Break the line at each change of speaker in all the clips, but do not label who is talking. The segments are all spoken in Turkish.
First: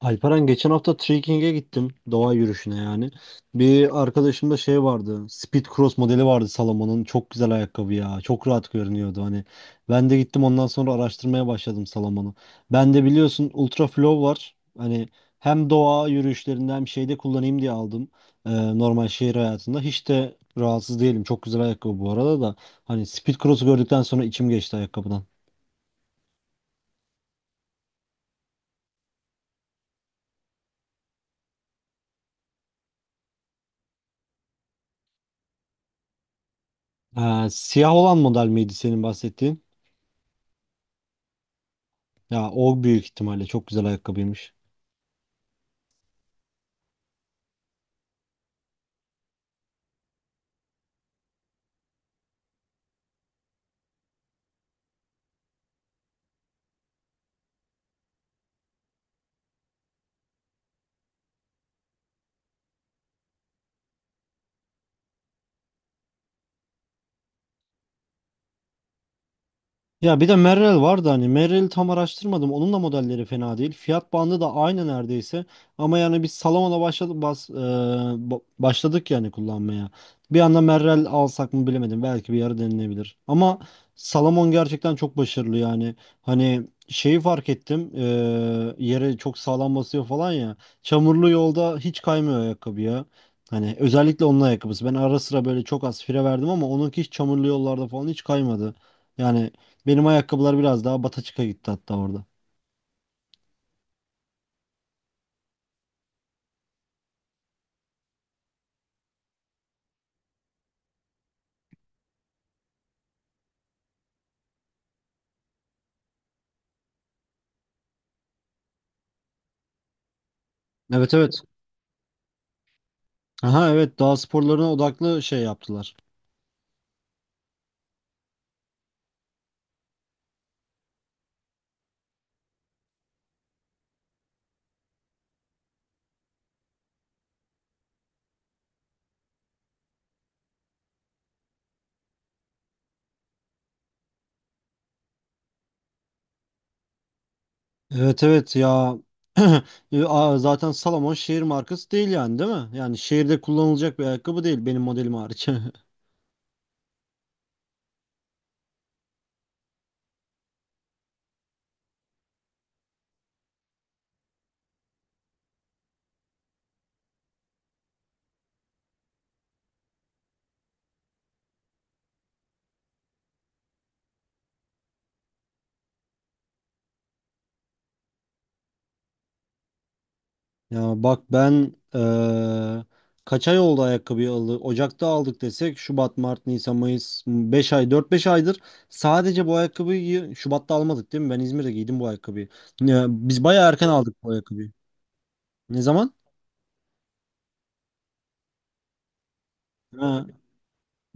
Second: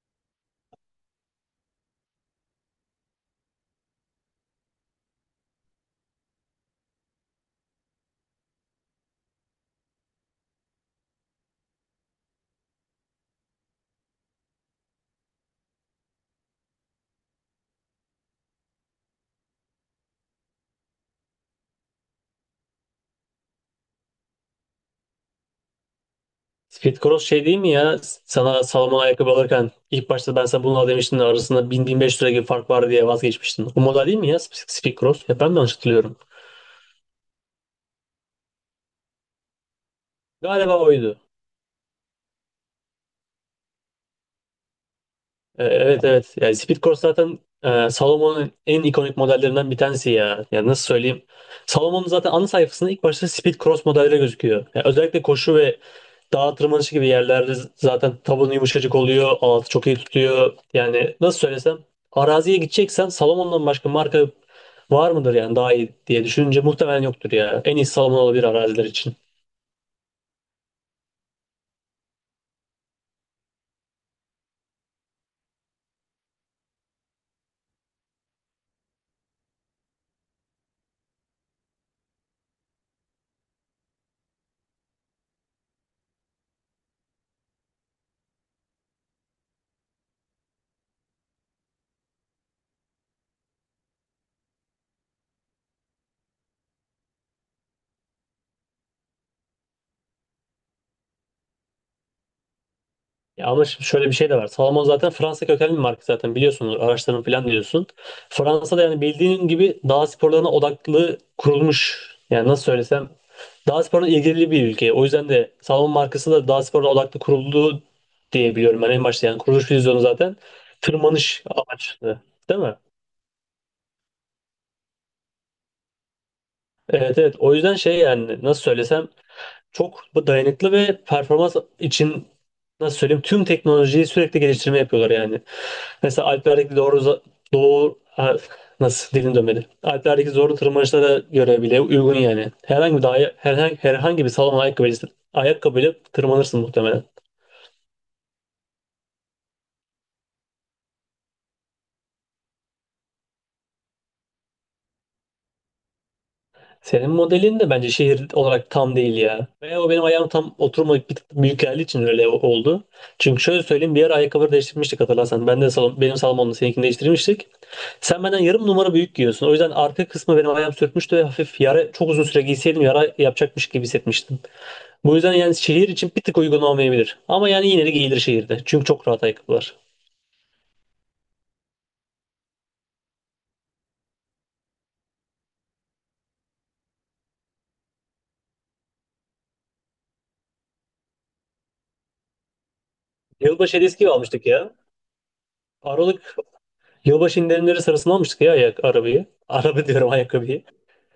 Alperen geçen hafta trekking'e gittim. Doğa yürüyüşüne yani. Bir arkadaşımda şey vardı. Speed Cross modeli vardı Salomon'un. Çok güzel ayakkabı ya. Çok rahat görünüyordu hani. Ben de gittim ondan sonra araştırmaya başladım Salomon'u. Ben de biliyorsun Ultra Flow var. Hani hem doğa yürüyüşlerinde hem şeyde kullanayım diye aldım. Ee, Normal şehir hayatında. Hiç de rahatsız değilim. Çok güzel ayakkabı bu arada da. Hani Speed Cross'u gördükten sonra içim geçti ayakkabıdan.
Speed Cross şey değil mi ya? Sana Salomon ayakkabı alırken ilk başta ben sana bunu al demiştim de arasında bin-bin beş 1500 lira gibi fark var diye vazgeçmiştin. O model değil mi ya Speed Cross? Ya ben de yanlış hatırlıyorum.
Siyah olan model miydi senin bahsettiğin?
Galiba oydu.
Ya o büyük ihtimalle çok güzel ayakkabıymış.
Evet evet. Yani Speed Corse zaten Salomon'un en ikonik modellerinden bir tanesi ya. Yani nasıl söyleyeyim? Salomon'un zaten ana sayfasında ilk başta Speed Cross modelleri gözüküyor. Yani özellikle koşu ve dağ tırmanışı gibi yerlerde zaten tabanı yumuşacık oluyor. Altı çok iyi tutuyor. Yani nasıl söylesem, araziye gideceksen Salomon'dan başka marka var mıdır yani daha iyi diye düşününce muhtemelen yoktur ya. En iyi Salomon olabilir araziler için.
Ya bir de Merrell vardı, hani Merrell'i tam araştırmadım. Onun da modelleri fena değil. Fiyat bandı da aynı neredeyse. Ama yani biz Salomon'a başladık bas, e, ba- başladık yani kullanmaya. Bir anda Merrell alsak mı bilemedim. Belki bir ara denilebilir. Ama Salomon gerçekten çok başarılı yani. Hani şeyi fark ettim. Yere çok sağlam basıyor falan ya. Çamurlu yolda hiç kaymıyor ayakkabı ya. Hani özellikle onun ayakkabısı. Ben ara sıra böyle çok az fire verdim ama onunki hiç çamurlu yollarda falan hiç kaymadı. Yani benim ayakkabılar biraz daha bataçıka gitti hatta orada.
Ya ama şimdi şöyle bir şey de var. Salomon zaten Fransa kökenli bir marka zaten biliyorsun. Araçların falan diyorsun. Fransa'da yani bildiğin gibi dağ sporlarına odaklı kurulmuş. Yani nasıl söylesem, dağ sporuna ilgili bir ülke. O yüzden de Salomon markası da dağ sporuna odaklı kuruldu diye biliyorum ben en başta. Yani kuruluş vizyonu zaten
Evet, evet.
tırmanış amaçlı. Değil mi?
Aha, evet, dağ sporlarına odaklı şey yaptılar.
Evet evet. O yüzden şey, yani nasıl söylesem çok bu dayanıklı ve performans için, nasıl söyleyeyim, tüm teknolojiyi sürekli geliştirme yapıyorlar yani. Mesela Alplerdeki doğru doğu, nasıl dilim dönmedi. Alplerdeki zorlu tırmanışlara göre bile uygun yani. Herhangi bir dahi, herhangi bir salon ayakkabıyla tırmanırsın muhtemelen.
Evet, evet ya. Zaten Salomon şehir markası değil yani, değil mi? Yani şehirde kullanılacak bir ayakkabı değil, benim modelim hariç.
Senin modelin de bence şehir olarak tam değil ya. Veya o benim ayağım tam oturmayıp bir tık büyük geldiği için öyle oldu. Çünkü şöyle söyleyeyim, bir ara ayakkabıları değiştirmiştik hatırlarsan. Ben de benim salonumda seninkini değiştirmiştik. Sen benden yarım numara büyük giyiyorsun. O yüzden arka kısmı benim ayağım sürtmüştü ve hafif yara, çok uzun süre giyseydim yara yapacakmış gibi hissetmiştim. Bu yüzden yani şehir için bir tık uygun olmayabilir. Ama yani yine de giyilir şehirde. Çünkü çok rahat ayakkabılar.
Ya bak ben, kaç ay oldu ayakkabıyı Ocak'ta aldık desek, Şubat, Mart, Nisan, Mayıs 5 ay, 4-5 aydır sadece bu ayakkabıyı. Şubat'ta almadık değil mi? Ben İzmir'de giydim bu ayakkabıyı. Ya, biz bayağı
Yılbaşı
erken
hediyesi gibi
aldık bu
almıştık
ayakkabıyı.
ya.
Ne zaman?
Aralık yılbaşı indirimleri sırasında almıştık ya ayak arabayı. Araba diyorum
Ha.
ayakkabıyı.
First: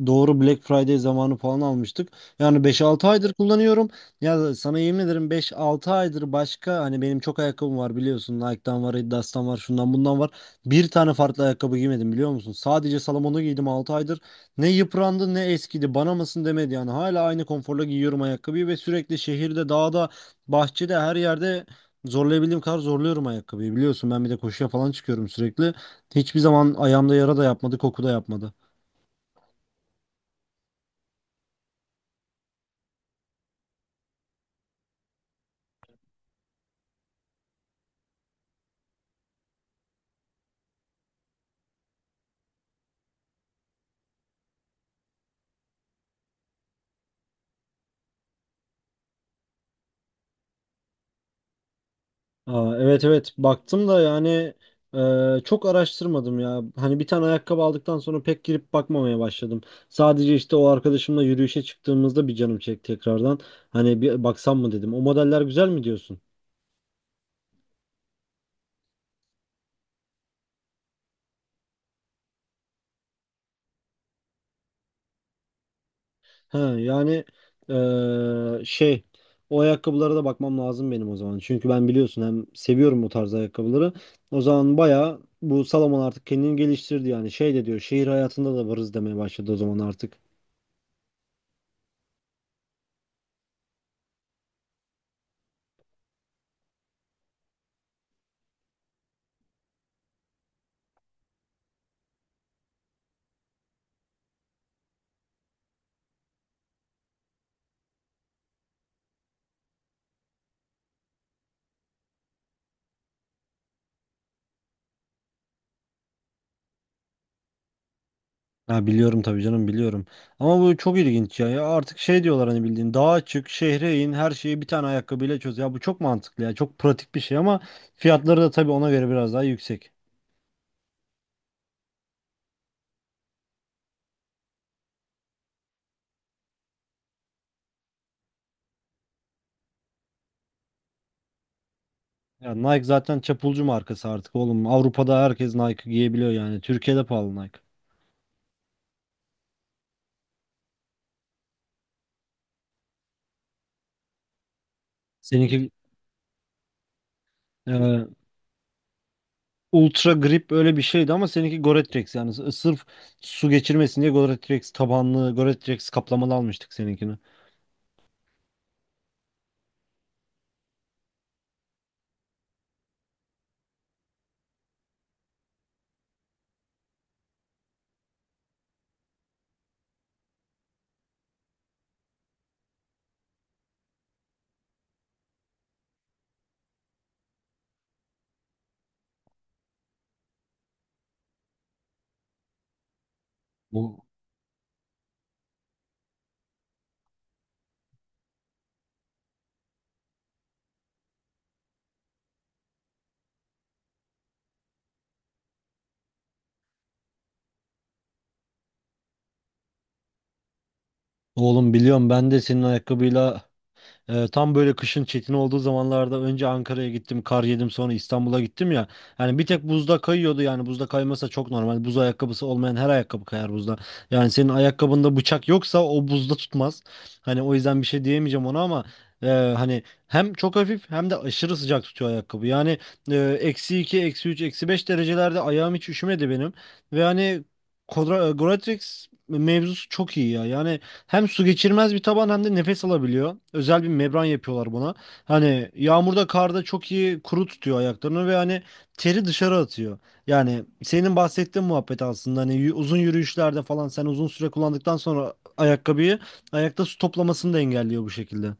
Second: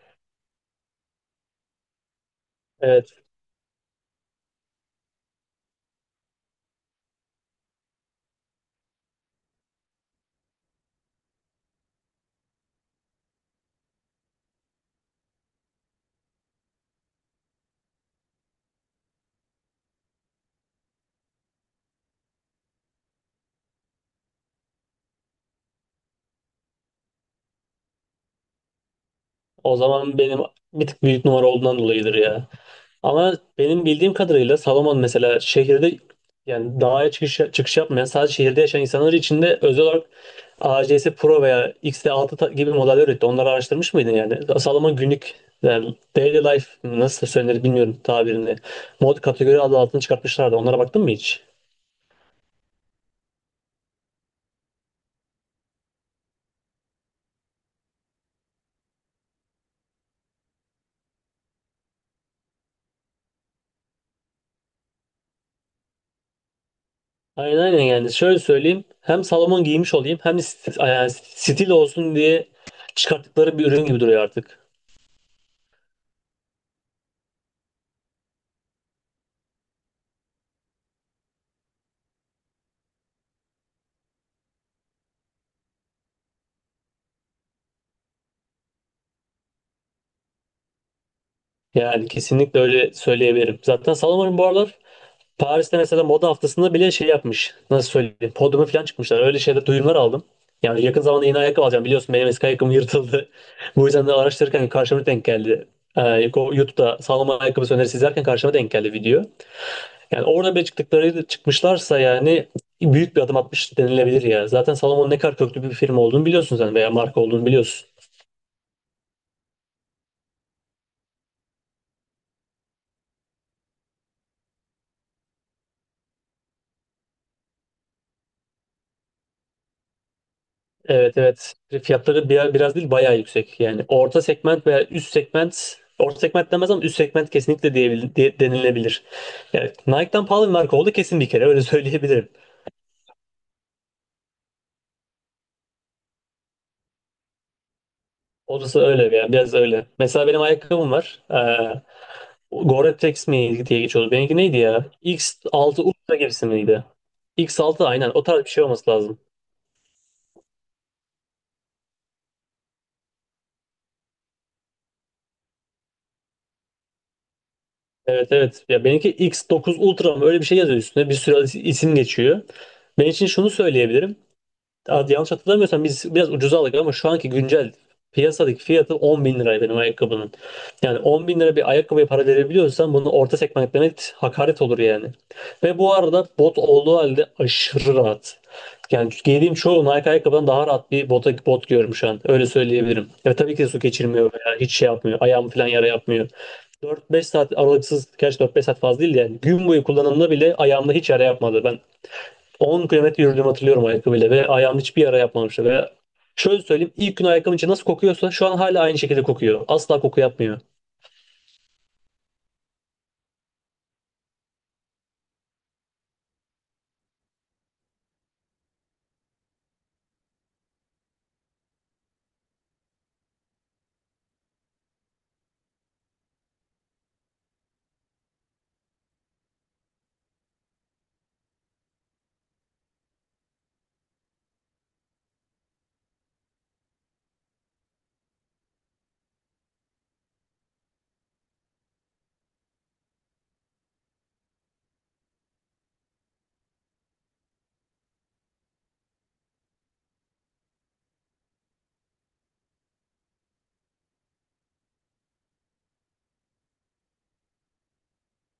Doğru, Black Friday zamanı falan almıştık. Yani beş altı
Evet.
aydır kullanıyorum. Ya sana yemin ederim, 5-6 aydır başka, hani benim çok ayakkabım var biliyorsun. Nike'dan var, Adidas'tan var, şundan bundan var. Bir tane farklı ayakkabı giymedim biliyor musun? Sadece Salomon'u giydim 6 aydır. Ne yıprandı ne eskidi. Bana mısın demedi yani. Hala aynı konforla giyiyorum ayakkabıyı ve sürekli şehirde, dağda, bahçede, her yerde zorlayabildiğim kadar zorluyorum ayakkabıyı. Biliyorsun ben bir de koşuya falan çıkıyorum sürekli. Hiçbir zaman ayağımda yara da yapmadı, koku da yapmadı.
O zaman benim bir tık büyük numara olduğundan dolayıdır ya. Ama benim bildiğim kadarıyla Salomon mesela şehirde, yani dağa çıkış, çıkış yapmayan sadece şehirde yaşayan insanlar için de özel olarak ACS Pro veya XT6 gibi modeller üretti. Onları araştırmış mıydın yani? Salomon günlük, yani daily life mı, nasıl söylenir bilmiyorum tabirini. Mod kategori adı altını çıkartmışlardı. Onlara baktın mı hiç?
Evet, evet, baktım da yani çok araştırmadım ya. Hani bir tane ayakkabı aldıktan sonra pek girip bakmamaya başladım. Sadece işte o arkadaşımla yürüyüşe çıktığımızda bir canım çekti tekrardan. Hani bir baksam mı dedim. O modeller güzel mi diyorsun?
Aynen aynen, yani şöyle söyleyeyim. Hem Salomon giymiş olayım hem de yani stil olsun diye çıkarttıkları bir ürün gibi duruyor artık.
Ha, yani, şey, o ayakkabılara da bakmam lazım benim o zaman. Çünkü ben biliyorsun hem seviyorum o tarz ayakkabıları. O zaman baya bu Salomon artık kendini geliştirdi yani, şey de diyor, şehir hayatında da varız demeye başladı o zaman artık.
Yani kesinlikle öyle söyleyebilirim. Zaten Salomon'un bu aralar Paris'te mesela moda haftasında bile şey yapmış. Nasıl söyleyeyim? Podyuma falan çıkmışlar. Öyle şeyler, duyumlar aldım. Yani yakın zamanda yeni ayakkabı alacağım. Biliyorsun benim eski ayakkabım yırtıldı. Bu yüzden de araştırırken karşıma denk geldi. YouTube'da sağlam ayakkabı önerisi izlerken karşıma denk geldi video. Yani orada bile çıktıkları, çıkmışlarsa yani büyük bir adım atmış denilebilir ya. Zaten Salomon ne kadar köklü bir firma olduğunu biliyorsun sen, veya marka olduğunu biliyorsun.
Ha, biliyorum tabii canım, biliyorum. Ama bu çok ilginç ya. Ya artık şey diyorlar hani, bildiğin dağa çık, şehre in, her şeyi bir tane ayakkabıyla çöz. Ya bu çok mantıklı ya. Çok pratik bir şey ama fiyatları da tabii ona göre biraz daha yüksek.
Evet evet. Fiyatları biraz değil bayağı yüksek. Yani orta segment veya üst segment, orta segment demez ama üst segment kesinlikle denilebilir. Yani Nike'dan pahalı bir marka oldu kesin bir kere, öyle söyleyebilirim.
Ya Nike zaten çapulcu markası artık oğlum. Avrupa'da herkes Nike giyebiliyor yani. Türkiye'de pahalı Nike.
Orası öyle yani, biraz öyle. Mesela benim ayakkabım var. Gore-Tex mi diye geçiyordu. Benimki neydi ya?
Seninki
X6 Ultra gibisi miydi? X6,
e,
aynen o tarz bir şey olması lazım.
Ultra Grip öyle bir şeydi ama seninki Gore-Tex, yani sırf su geçirmesin diye Gore-Tex tabanlı, Gore-Tex kaplamalı almıştık seninkini.
Evet evet. Ya benimki X9 Ultra mı, öyle bir şey yazıyor üstüne. Bir sürü isim geçiyor. Ben için şunu söyleyebilirim. Hadi yanlış hatırlamıyorsam biz biraz ucuza aldık, ama şu anki güncel piyasadaki fiyatı 10 bin lira benim ayakkabının. Yani 10 bin lira bir ayakkabıya para verebiliyorsan, bunu orta segment demek hakaret olur yani. Ve bu arada bot olduğu halde aşırı rahat. Yani giydiğim çoğu Nike ayakkabıdan daha rahat bir bot giyiyorum şu an. Öyle söyleyebilirim. Ya tabii ki de su
Bu
geçirmiyor veya hiç şey yapmıyor. Ayağımı falan yara yapmıyor. 4-5 saat aralıksız, gerçi 4-5 saat fazla değil de yani gün boyu kullanımda bile ayağımda hiç yara yapmadı. Ben 10 kilometre yürüdüğümü hatırlıyorum ayakkabıyla ve ayağım hiçbir yara yapmamıştı. Ve şöyle söyleyeyim, ilk gün ayakkabının içi nasıl kokuyorsa şu an hala aynı şekilde kokuyor. Asla koku yapmıyor.
Oğlum, biliyorum, ben de senin ayakkabıyla, tam böyle kışın çetin olduğu zamanlarda önce Ankara'ya gittim, kar yedim, sonra İstanbul'a gittim ya. Hani bir tek buzda kayıyordu, yani buzda kaymasa çok normal. Buz ayakkabısı olmayan her ayakkabı kayar buzda. Yani senin ayakkabında bıçak yoksa o buzda tutmaz. Hani o yüzden bir şey diyemeyeceğim ona ama e, hani hem çok hafif hem de aşırı sıcak tutuyor ayakkabı. Yani -2, -3, -5 derecelerde ayağım hiç üşümedi benim. Ve hani Goratrix mevzusu çok iyi ya. Yani hem su geçirmez bir taban hem de nefes alabiliyor. Özel bir membran yapıyorlar buna. Hani yağmurda, karda çok iyi kuru tutuyor ayaklarını ve hani teri dışarı atıyor. Yani senin bahsettiğin muhabbet aslında hani uzun yürüyüşlerde falan sen uzun süre kullandıktan sonra ayakkabıyı, ayakta su toplamasını da engelliyor bu şekilde.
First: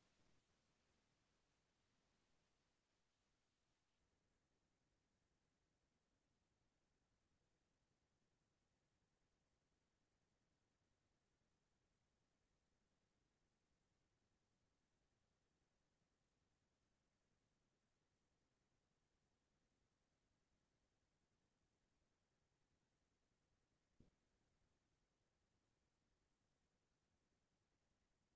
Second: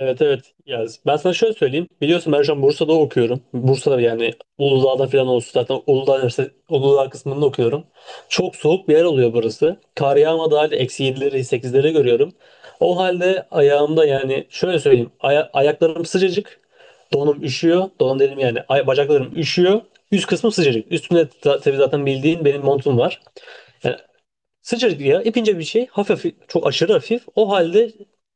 Evet evet. Ya ben sana şöyle söyleyeyim. Biliyorsun ben şu an Bursa'da okuyorum. Bursa'da, yani Uludağ'da falan olsun. Zaten Uludağ, Uludağ kısmında okuyorum. Çok soğuk bir yer oluyor burası. Kar yağmadığı halde eksi 7'leri 8'leri görüyorum. O halde ayağımda, yani şöyle söyleyeyim, ayaklarım sıcacık. Donum üşüyor. Donum dedim yani. Bacaklarım üşüyor. Üst kısmım sıcacık. Üstümde tabii zaten bildiğin benim montum var. Yani sıcacık ya, ipince bir şey, çok aşırı hafif, o halde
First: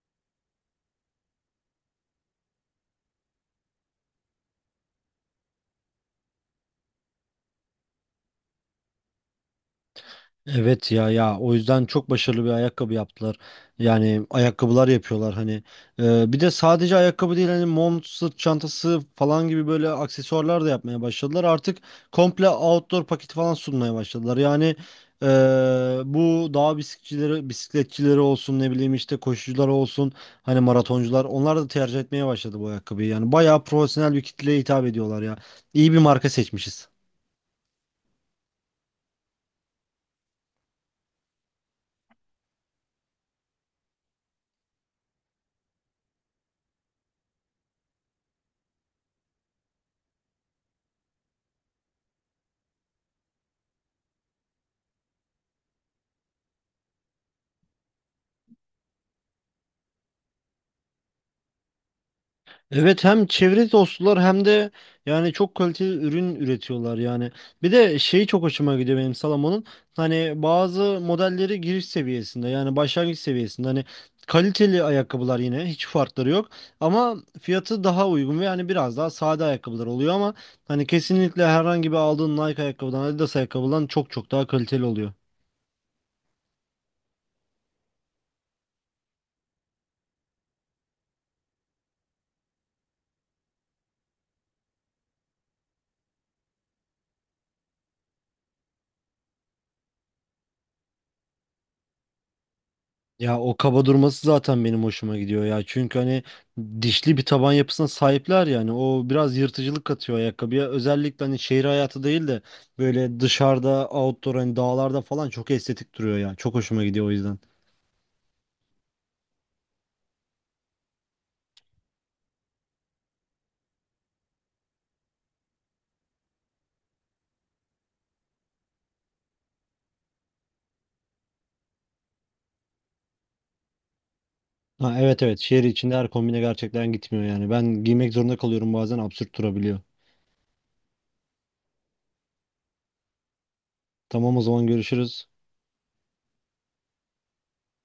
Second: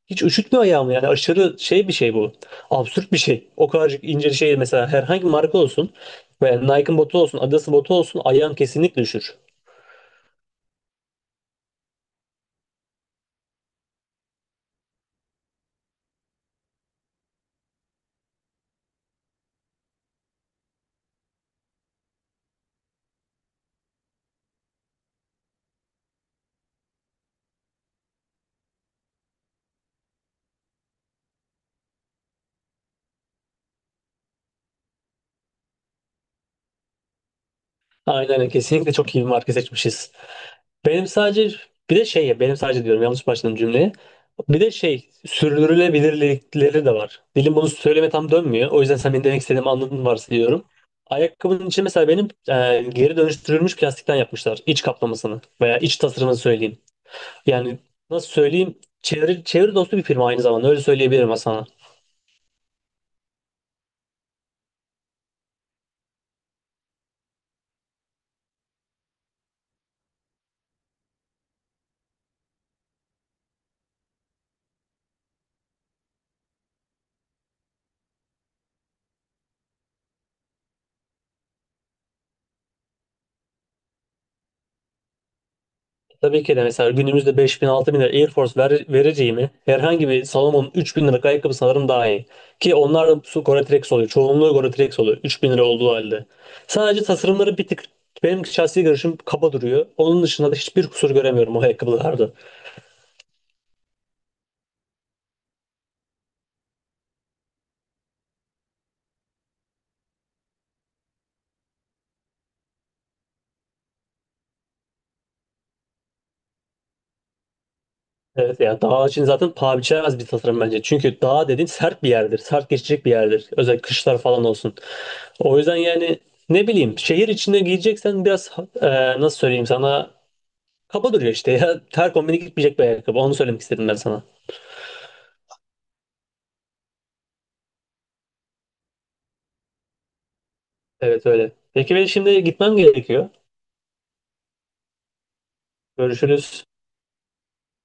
hiç üşütmüyor ayağımı yani, aşırı şey bir şey bu, absürt bir şey, o kadarcık ince bir şey, mesela herhangi bir marka olsun veya Nike'ın botu olsun, Adidas'ın botu olsun ayağım kesinlikle üşür.
Evet ya, ya o yüzden çok başarılı bir ayakkabı yaptılar. Yani ayakkabılar yapıyorlar hani. Bir de sadece ayakkabı değil, hani mont, sırt çantası falan gibi böyle aksesuarlar da yapmaya başladılar. Artık komple outdoor paketi falan sunmaya başladılar. Yani e, bu dağ bisikletçileri olsun, ne bileyim işte koşucular olsun, hani maratoncular, onlar da tercih etmeye başladı bu ayakkabıyı. Yani bayağı profesyonel bir kitleye hitap ediyorlar ya. İyi bir marka seçmişiz.
Aynen öyle. Kesinlikle çok iyi bir marka seçmişiz. Benim sadece, bir de şey ya, benim sadece diyorum, yanlış başladım cümleye. Bir de şey, sürdürülebilirlikleri de var. Dilim bunu söyleme tam dönmüyor. O yüzden sen benim demek istediğimi anladın varsayıyorum. Ayakkabının içi mesela benim, geri dönüştürülmüş plastikten yapmışlar. İç kaplamasını veya iç tasarımını söyleyeyim. Yani nasıl söyleyeyim? Çevre dostu bir firma aynı zamanda, öyle söyleyebilirim sana.
Evet, hem çevre dostlar hem de yani çok kaliteli ürün üretiyorlar yani. Bir de şeyi çok hoşuma gidiyor benim Salomon'un. Hani bazı modelleri giriş seviyesinde, yani başlangıç seviyesinde hani kaliteli ayakkabılar, yine hiç farkları yok ama fiyatı daha uygun ve yani biraz daha sade ayakkabılar oluyor ama hani kesinlikle herhangi bir aldığın Nike ayakkabıdan, Adidas ayakkabıdan çok çok daha kaliteli oluyor.
Tabii ki de mesela günümüzde 5000 bin lira Air Force vereceğimi herhangi bir Salomon'un 3 bin liralık ayakkabı sanırım daha iyi. Ki onlar da su Gore-Tex oluyor. Çoğunluğu Gore-Tex oluyor. 3 bin lira olduğu halde. Sadece tasarımları bir tık, benim şahsi görüşüm, kaba duruyor. Onun dışında da hiçbir kusur göremiyorum o ayakkabılarda.
Ya o kaba durması zaten benim hoşuma gidiyor ya. Çünkü hani dişli bir taban yapısına sahipler yani. O biraz yırtıcılık katıyor ayakkabıya. Özellikle hani şehir hayatı değil de böyle dışarıda, outdoor, hani dağlarda falan çok estetik duruyor ya. Çok hoşuma gidiyor o yüzden.
Evet ya, dağ için zaten paha biçilemez bir tasarım bence. Çünkü dağ dediğin sert bir yerdir. Sert geçecek bir yerdir. Özellikle kışlar falan olsun. O yüzden yani ne bileyim, şehir içinde giyeceksen biraz, e, nasıl söyleyeyim sana, kaba duruyor işte ya. Ter kombini gitmeyecek bir ayakkabı. Onu söylemek istedim ben sana.
Ha, evet, evet, şehir içinde her kombine gerçekten gitmiyor yani. Ben giymek zorunda kalıyorum, bazen absürt durabiliyor.
Evet, öyle. Peki, ben şimdi gitmem gerekiyor.
Tamam, o zaman görüşürüz.
Görüşürüz.